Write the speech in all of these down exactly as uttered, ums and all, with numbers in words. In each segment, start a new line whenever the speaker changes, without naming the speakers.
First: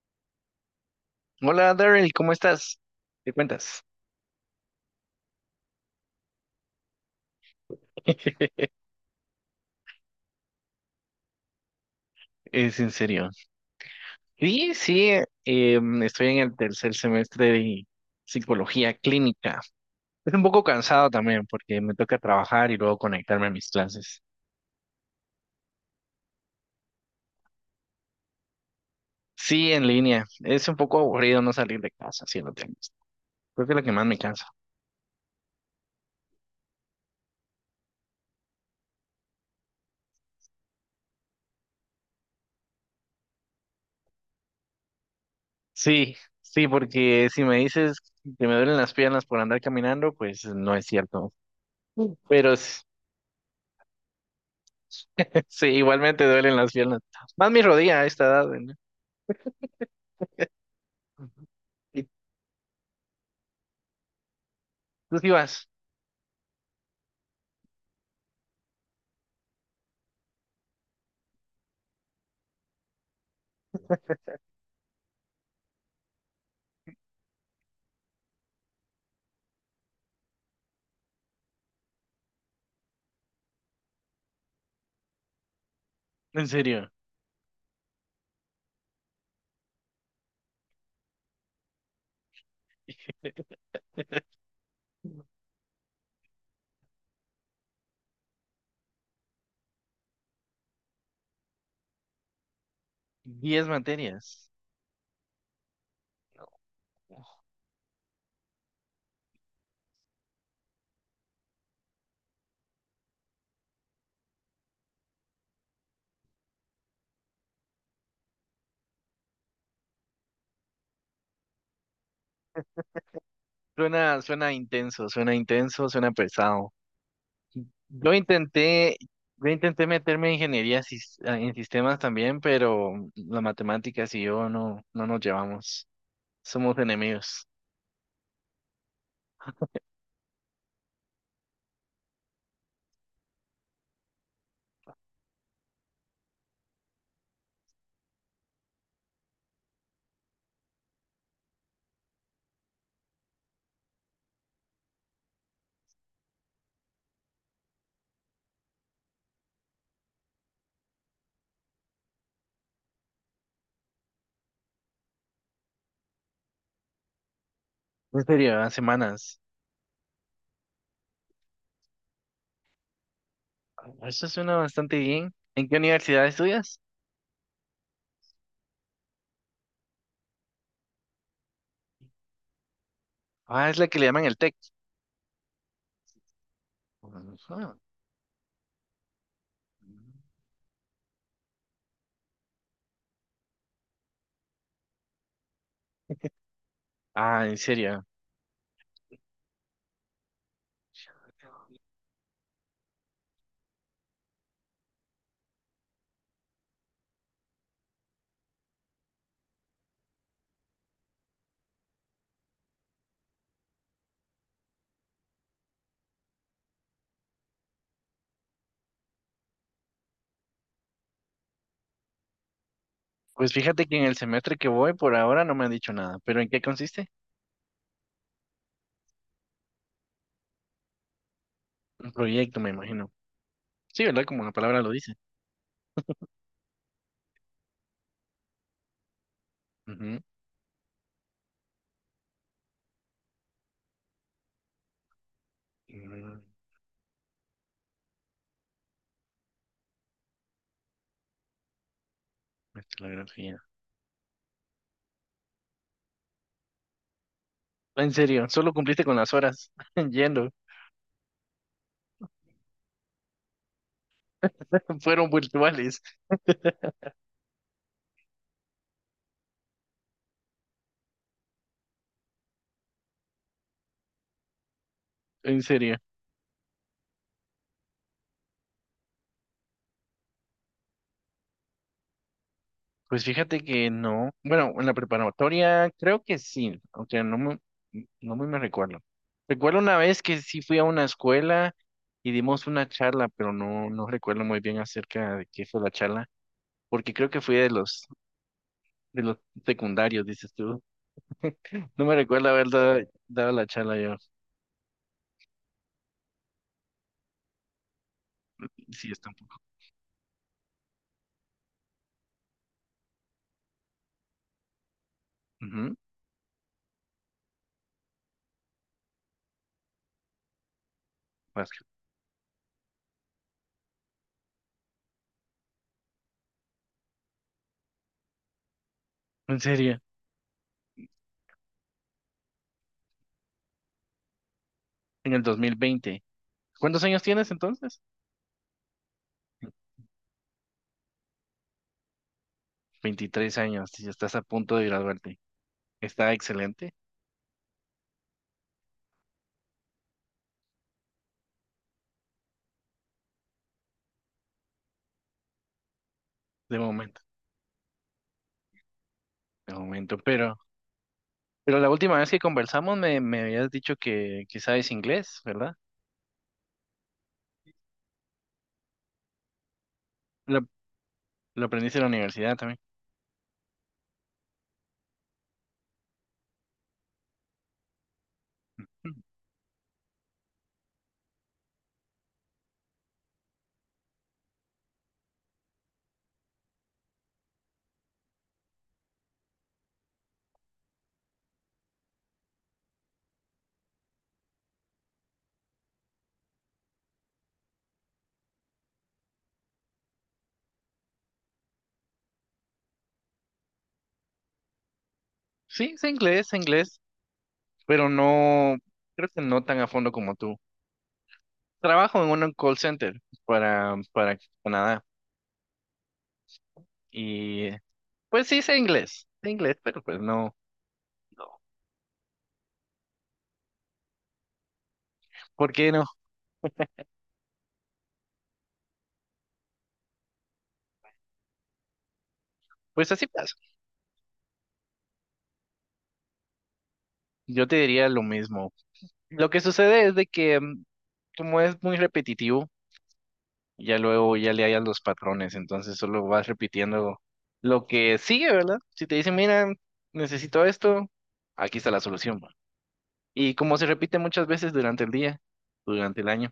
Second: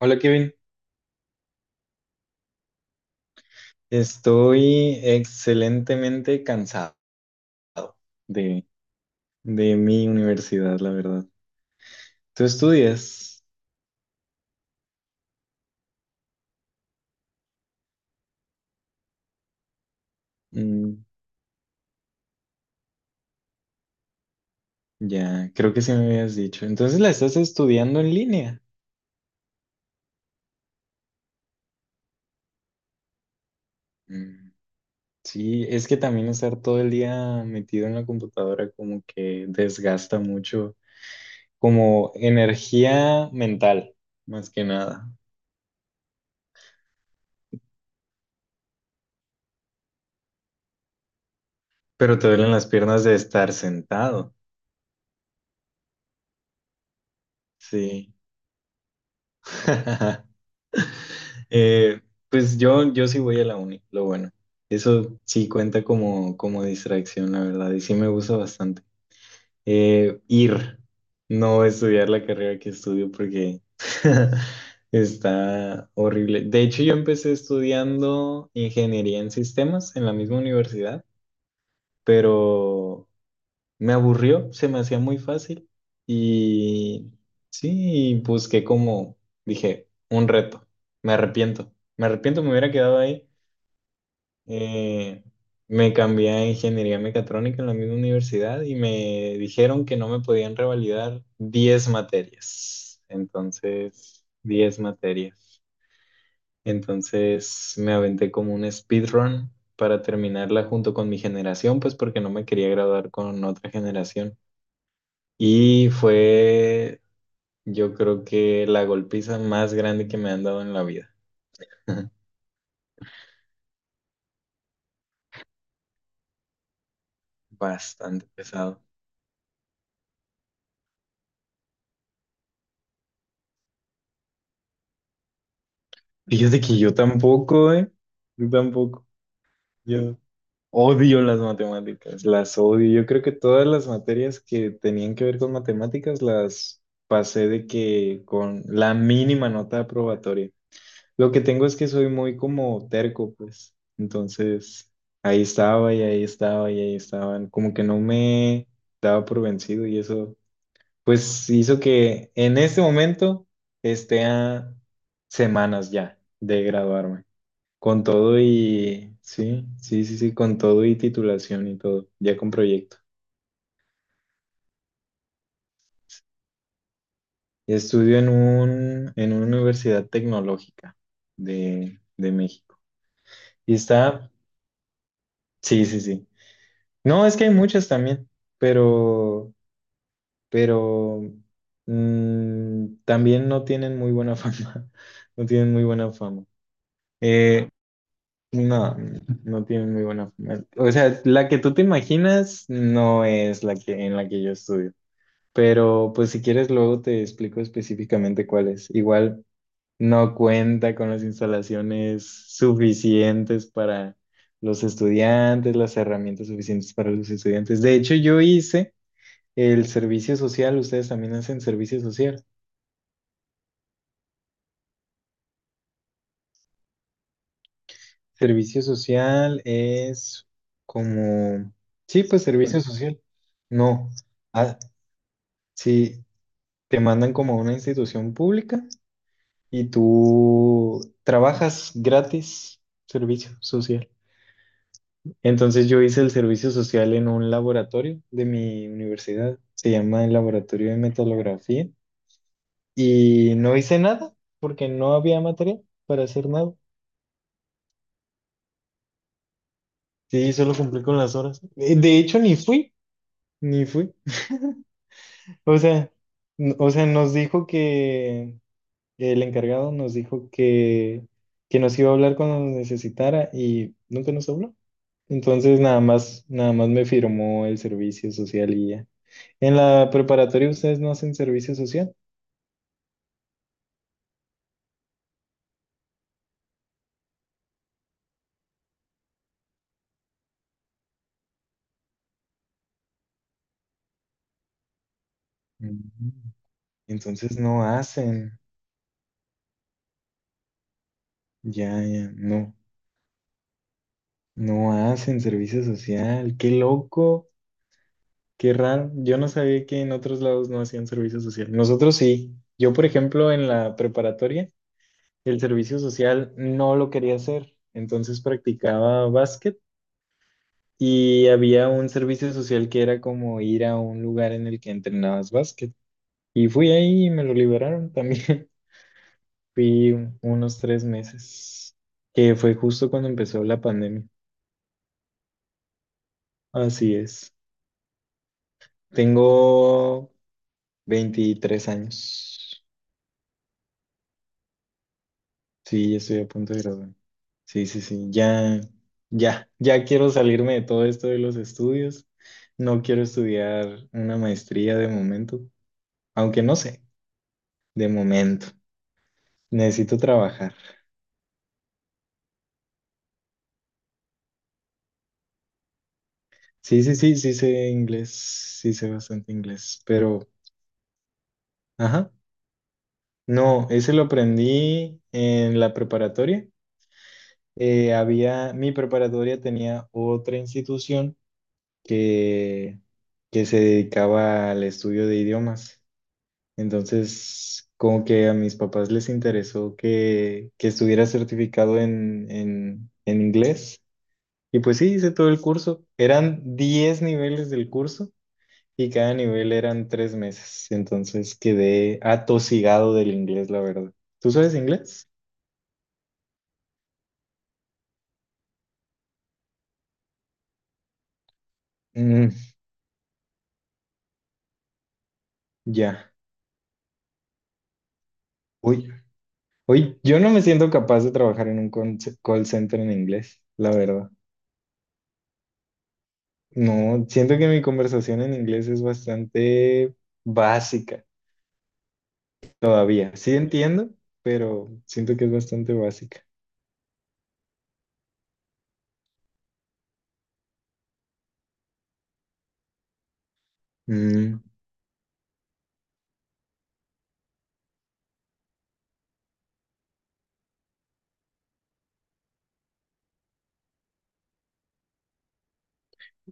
Hola, Kevin.
Hola Daryl, ¿cómo estás? ¿Qué cuentas?
Estoy excelentemente cansado de, de mi universidad, la verdad. ¿Tú
Es en serio.
estudias?
Sí, sí, eh, estoy en el tercer semestre de psicología clínica. Es un poco
Mm,
cansado también porque me toca trabajar y luego conectarme a mis clases.
ya, creo que sí me habías dicho. Entonces la estás estudiando en línea.
Sí, en línea. Es un poco aburrido no salir de casa, si lo tengo. Creo que es lo que más me cansa.
Mm, sí, es que también estar todo el día metido en la computadora como que desgasta mucho, como energía mental, más que nada.
Sí, sí, porque si me dices que me duelen las piernas por andar caminando, pues no es cierto.
Pero te duelen
Pero
las
s-
piernas de estar sentado.
sí, igualmente duelen las piernas. Más mi rodilla a
Sí.
esta edad, ¿no?
Eh, pues yo, yo sí voy a la uni, lo bueno.
Tú
Eso
sí
sí
vas,
cuenta como, como distracción, la verdad, y sí me gusta bastante. Eh, ir, no estudiar la carrera que estudio porque está horrible. De hecho, yo empecé estudiando ingeniería en sistemas en la misma universidad, pero me aburrió, se me hacía muy fácil
en serio.
y sí, busqué como, dije, un reto. Me arrepiento, me arrepiento, me hubiera quedado ahí. Eh, Me cambié a ingeniería mecatrónica en la misma universidad y me dijeron que no me podían revalidar diez materias.
Diez
Entonces,
materias.
diez materias.
No.
Entonces, me aventé como un speedrun para terminarla junto con mi generación, pues porque no me quería graduar con otra generación. Y fue, yo creo que la golpiza más grande que me han dado en la vida.
Suena, suena intenso, suena intenso, suena pesado. Yo
Bastante pesado.
intenté, yo intenté meterme en ingeniería sis- ah, en sistemas también, pero las matemáticas y yo no, no nos llevamos.
Fíjate
Somos
que yo
enemigos.
tampoco, ¿eh? Yo tampoco. Yo odio las matemáticas, las odio. Yo creo que todas las materias que tenían que ver con matemáticas las pasé de que con la mínima nota aprobatoria. Lo que tengo es que soy muy como terco, pues. Entonces, ahí estaba y ahí estaba y ahí estaban. Como que no me daba por vencido y eso, pues hizo que en este momento esté a semanas ya de graduarme. Con
En
todo
serio, ah,
y,
semanas.
sí, sí, sí, sí, con todo y titulación y todo, ya con proyecto.
Ah, eso suena bastante bien. ¿En qué universidad estudias?
Y estudio en un, en una universidad tecnológica de, de México.
Ah,
Y
es la que le llaman
está,
el TEC.
sí, sí, sí. No, es que hay
Ujú.
muchas también, pero, pero mm, también no tienen muy buena fama. No tienen muy buena fama.
Ah, en
Eh,
serio.
no, no tienen muy buena fama. O sea, la que tú te imaginas no es la que en la que yo estudio. Pero pues si quieres luego te explico específicamente cuál es. Igual no cuenta con las instalaciones suficientes para los estudiantes, las herramientas suficientes para los estudiantes. De hecho, yo hice el servicio social, ustedes también hacen servicio social.
Pues fíjate que en el semestre que voy por ahora no me han dicho nada, pero ¿en qué consiste?
Servicio social es como,
Un
sí, pues
proyecto, me
servicio
imagino.
social.
Sí,
No,
¿verdad? Como la
ah,
palabra lo dice.
sí, te mandan como a una institución pública y
Ujú.
tú trabajas gratis servicio social. Entonces yo hice el
Mm,
servicio social en un laboratorio de mi universidad, se llama el Laboratorio de Metalografía, y
estilografía.
no hice nada porque no había material para hacer nada.
En serio, solo cumpliste con las horas yendo.
Sí, solo cumplí con las horas. Eh, De hecho, ni fui, ni fui.
Fueron
O
virtuales.
sea, n- o sea, nos dijo que el encargado nos dijo que, que nos iba a hablar cuando nos necesitara y nunca nos habló.
En
Entonces,
serio.
nada más, nada más me firmó el servicio social y ya. En la preparatoria ustedes no hacen servicio social.
Pues fíjate que no. Bueno, en la preparatoria creo que sí, aunque no me no muy me recuerdo. Recuerdo una vez que sí fui a una escuela y dimos una charla, pero no, no recuerdo muy bien acerca de qué fue la charla,
Mm.
porque creo que fui
Entonces
de
no
los,
hacen.
de los secundarios, dices tú.
Ya,
No me
ya,
recuerdo haber
no.
dado, dado la charla yo.
No hacen servicio social. Qué loco. Qué
Sí,
raro,
es
yo no
tampoco.
sabía que en otros lados no hacían servicio social. Nosotros sí. Yo, por ejemplo, en la preparatoria, el
Ujú,
servicio social no lo quería hacer. Entonces practicaba básquet y
básquet.
había un servicio social que era como ir a un lugar en el que entrenabas básquet. Y fui ahí y me lo liberaron también.
En serio,
Fui unos tres meses, que fue justo cuando empezó la pandemia.
en el dos mil veinte. ¿Cuántos
Así
años tienes
es.
entonces?
Tengo veintitrés años.
Veintitrés años, y estás a punto de graduarte.
Sí, ya
Está
estoy a punto de
excelente,
graduar. Sí, sí, sí, ya, ya, ya quiero salirme de todo esto de los estudios. No quiero estudiar una maestría de momento, aunque no
de
sé,
momento.
de momento.
De momento,
Necesito
pero,
trabajar.
pero la última vez que conversamos me, me habías dicho que, que sabes inglés, ¿verdad?
Sí, sí, sí, sí sé inglés, sí sé bastante inglés, pero,
Lo, lo aprendiste en la
ajá,
universidad también.
no, ese lo aprendí en la preparatoria. Eh, había, mi
Mm.
preparatoria tenía otra institución que, que se dedicaba al estudio de idiomas. Entonces, como que a mis papás les interesó que, que estuviera certificado en, en, en inglés. Y pues sí, hice todo el curso. Eran diez niveles del curso y cada nivel eran tres meses. Entonces quedé atosigado del inglés, la verdad. ¿Tú sabes inglés?
Sí, sé inglés, sé inglés, pero no, creo que no tan a fondo como tú. Trabajo en
Mm,
un call center para, para Canadá
ya.
y eh, pues sí sé
Uy,
inglés, sé inglés, pero
uy,
pues
yo no
no,
me siento capaz de
no.
trabajar en un con- call center en inglés, la verdad.
¿Por qué no?
No, siento que mi conversación en inglés es bastante básica.
Pues así
Todavía,
pasa.
sí entiendo, pero siento que es bastante básica.
Yo te diría lo mismo. Lo que sucede es de que mm, como es muy repetitivo, ya luego ya
Mm.
le hallas los patrones, entonces solo vas repitiendo lo que sigue, ¿verdad? Si te dicen, mira, necesito esto, aquí está la solución. Va. Y como se repite muchas veces durante el día, durante el año,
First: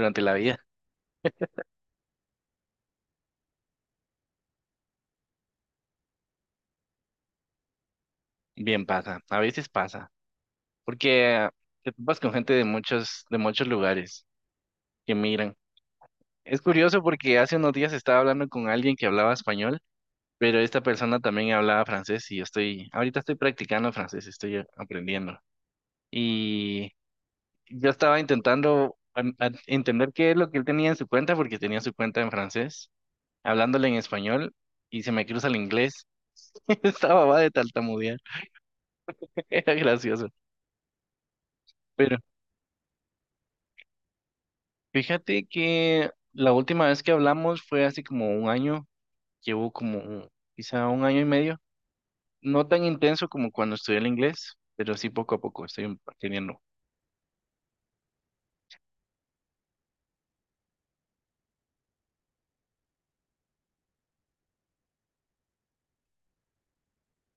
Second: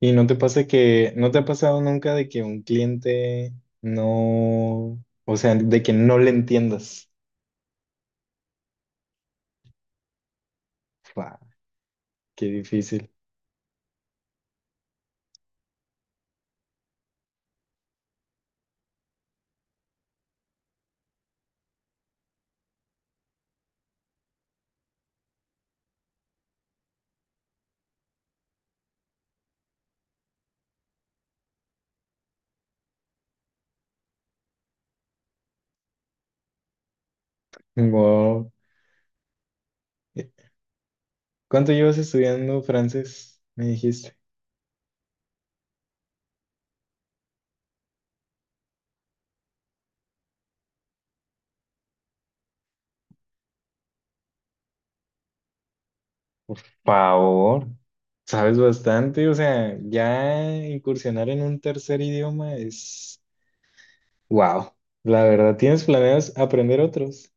¿Y no
la
te
vida,
pasa que, no te ha pasado nunca de que un cliente no, o sea, de que no le entiendas?
bien pasa, a veces pasa,
Fua,
porque te topas con
qué
gente de
difícil.
muchos, de muchos lugares que migran. Es curioso porque hace unos días estaba hablando con alguien que hablaba español, pero esta persona también hablaba francés y yo estoy, ahorita estoy practicando francés, estoy aprendiendo. Y yo estaba intentando an- an- entender qué es lo que él tenía en su cuenta, porque tenía su cuenta en francés, hablándole en español, y se me cruza el inglés. Estaba va de tartamudear.
Wow.
Era gracioso.
¿Cuánto llevas
Pero
estudiando francés? Me dijiste.
fíjate que la última vez que hablamos fue hace como un año, llevo como un- quizá un año y medio. No tan intenso como cuando estudié el inglés, pero sí poco a poco estoy aprendiendo.
Favor, sabes bastante, o sea, ya incursionar en un tercer idioma es, wow. La verdad, ¿tienes planeas aprender otros?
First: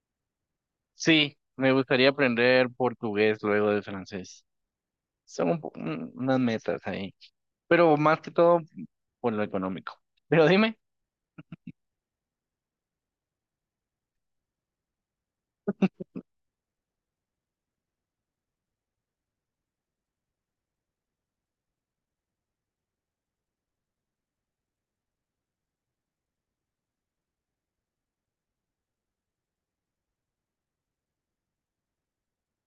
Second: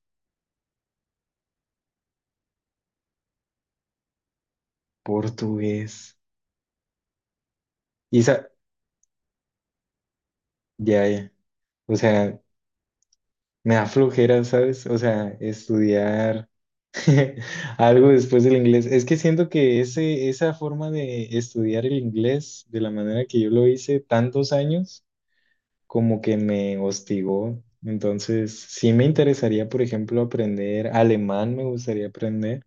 Sí, me gustaría aprender portugués luego de francés. Son un po- un-
Portugués.
unas metas ahí, pero más
¿Y
que
sa-
todo por lo económico. Pero dime,
Ya, ya. O sea, me da flojera, ¿sabes? O sea, estudiar algo después del inglés. Es que siento que ese, esa forma de estudiar el inglés de la manera que yo lo hice tantos años, como que me hostigó. Entonces, sí me interesaría, por ejemplo, aprender alemán, me gustaría aprender.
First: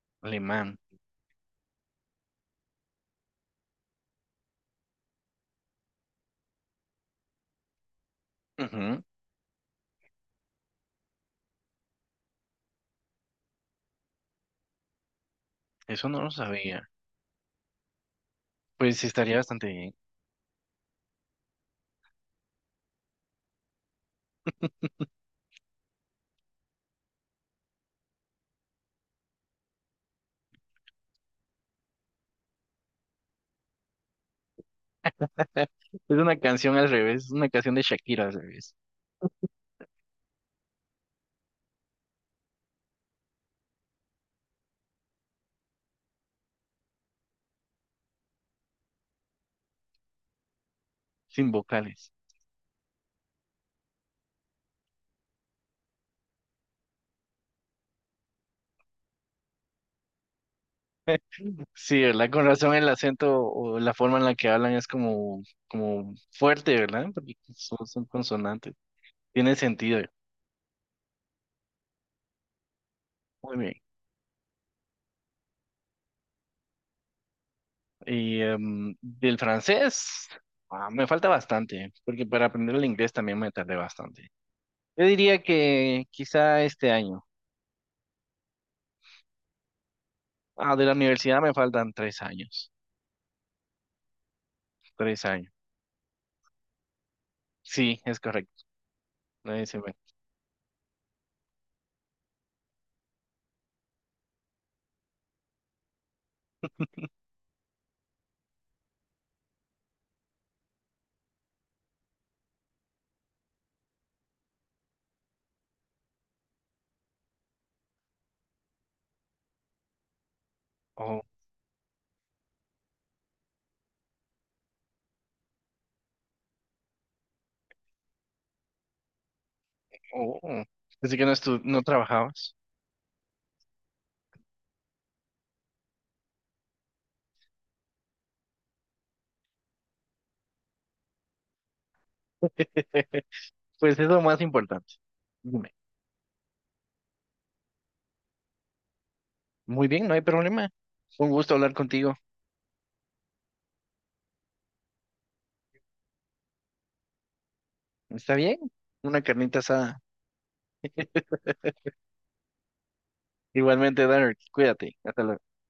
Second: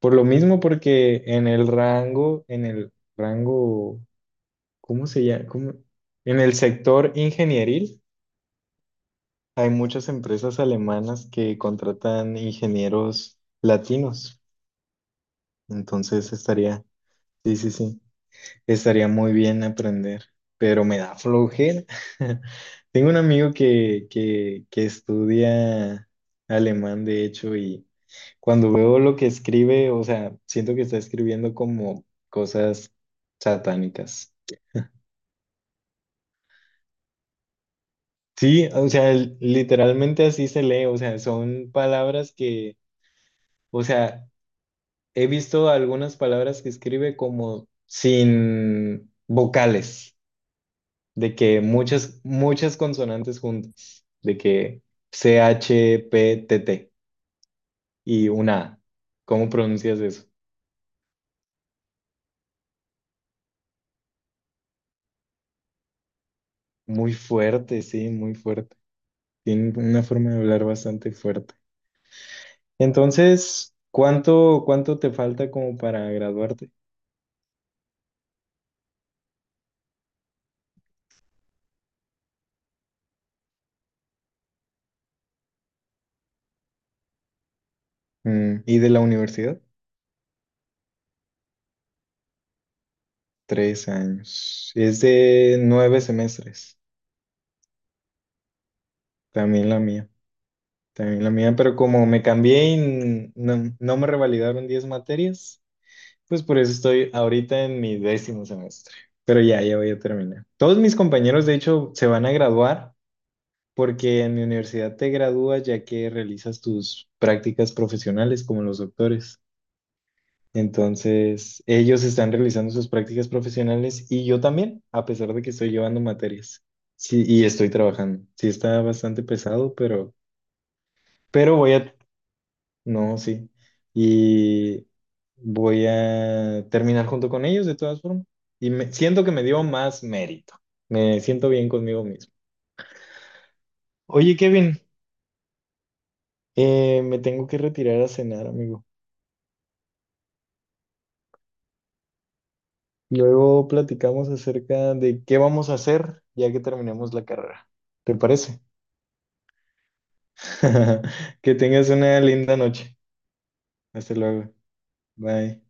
Por lo mismo,
alemán.
porque en el rango, en el rango, ¿cómo se llama? ¿Cómo? En el sector ingenieril.
Ujú,
Hay muchas empresas alemanas que contratan ingenieros latinos,
eso no lo
entonces estaría,
sabía.
sí, sí, sí,
Pues
estaría muy
estaría
bien
bastante bien.
aprender, pero me da flojera. Tengo un amigo que, que, que estudia alemán, de hecho, y cuando veo lo que escribe, o sea, siento que está escribiendo como cosas satánicas.
Es una canción al revés, es una canción de Shakira al
Sí,
revés,
o sea, l- literalmente así se lee, o sea, son palabras que, o sea, he visto algunas palabras que escribe como sin vocales, de
sin
que
vocales.
muchas, muchas consonantes juntas, de que che, P, T, T y una A. ¿Cómo pronuncias eso?
Sí, ¿verdad? Con razón el acento o la forma en la que hablan es como, como fuerte, ¿verdad?
Muy
Porque
fuerte,
son, son
sí, muy
consonantes.
fuerte.
Tiene
Tiene
sentido.
una forma de hablar bastante fuerte.
Muy bien.
Entonces, ¿cuánto, cuánto te falta como para graduarte?
Y em, del francés, ah, me falta bastante, porque para aprender el inglés también me tardé bastante. Yo diría que quizá este año.
Mm, ¿Y de la universidad?
Ah, de la universidad me faltan tres años.
Tres años. Es
Tres años.
de nueve semestres,
Sí, es correcto. Nadie
también
se
la
ve.
mía. También la mía, pero como me cambié y no, no me revalidaron diez materias, pues por eso estoy ahorita en mi décimo semestre. Pero ya, ya voy a terminar. Todos mis compañeros, de hecho, se van a graduar porque en mi universidad te gradúas ya que realizas tus prácticas profesionales como los doctores.
Oh,
Entonces, ellos están realizando sus prácticas profesionales y yo también, a pesar de que estoy llevando materias. Sí, y estoy trabajando. Sí, está bastante pesado, pero.
oh. Oh. Así que no,
Pero
estu
voy
no
a.
trabajabas.
No, sí. Y voy a terminar junto con ellos de todas formas. Y me, siento que me dio más mérito. Me siento bien conmigo mismo.
Pues es lo
Oye,
más
Kevin,
importante. Dime.
eh, me tengo que retirar a cenar, amigo.
Muy bien, no hay problema. Un gusto hablar contigo.
Luego platicamos acerca de qué vamos a hacer ya que terminemos la carrera. ¿Te
¿Está bien?
parece?
Una carnita asada.
Que tengas una linda noche.
Igualmente,
Hasta
Dark,
luego.
cuídate. Hasta luego.
Bye.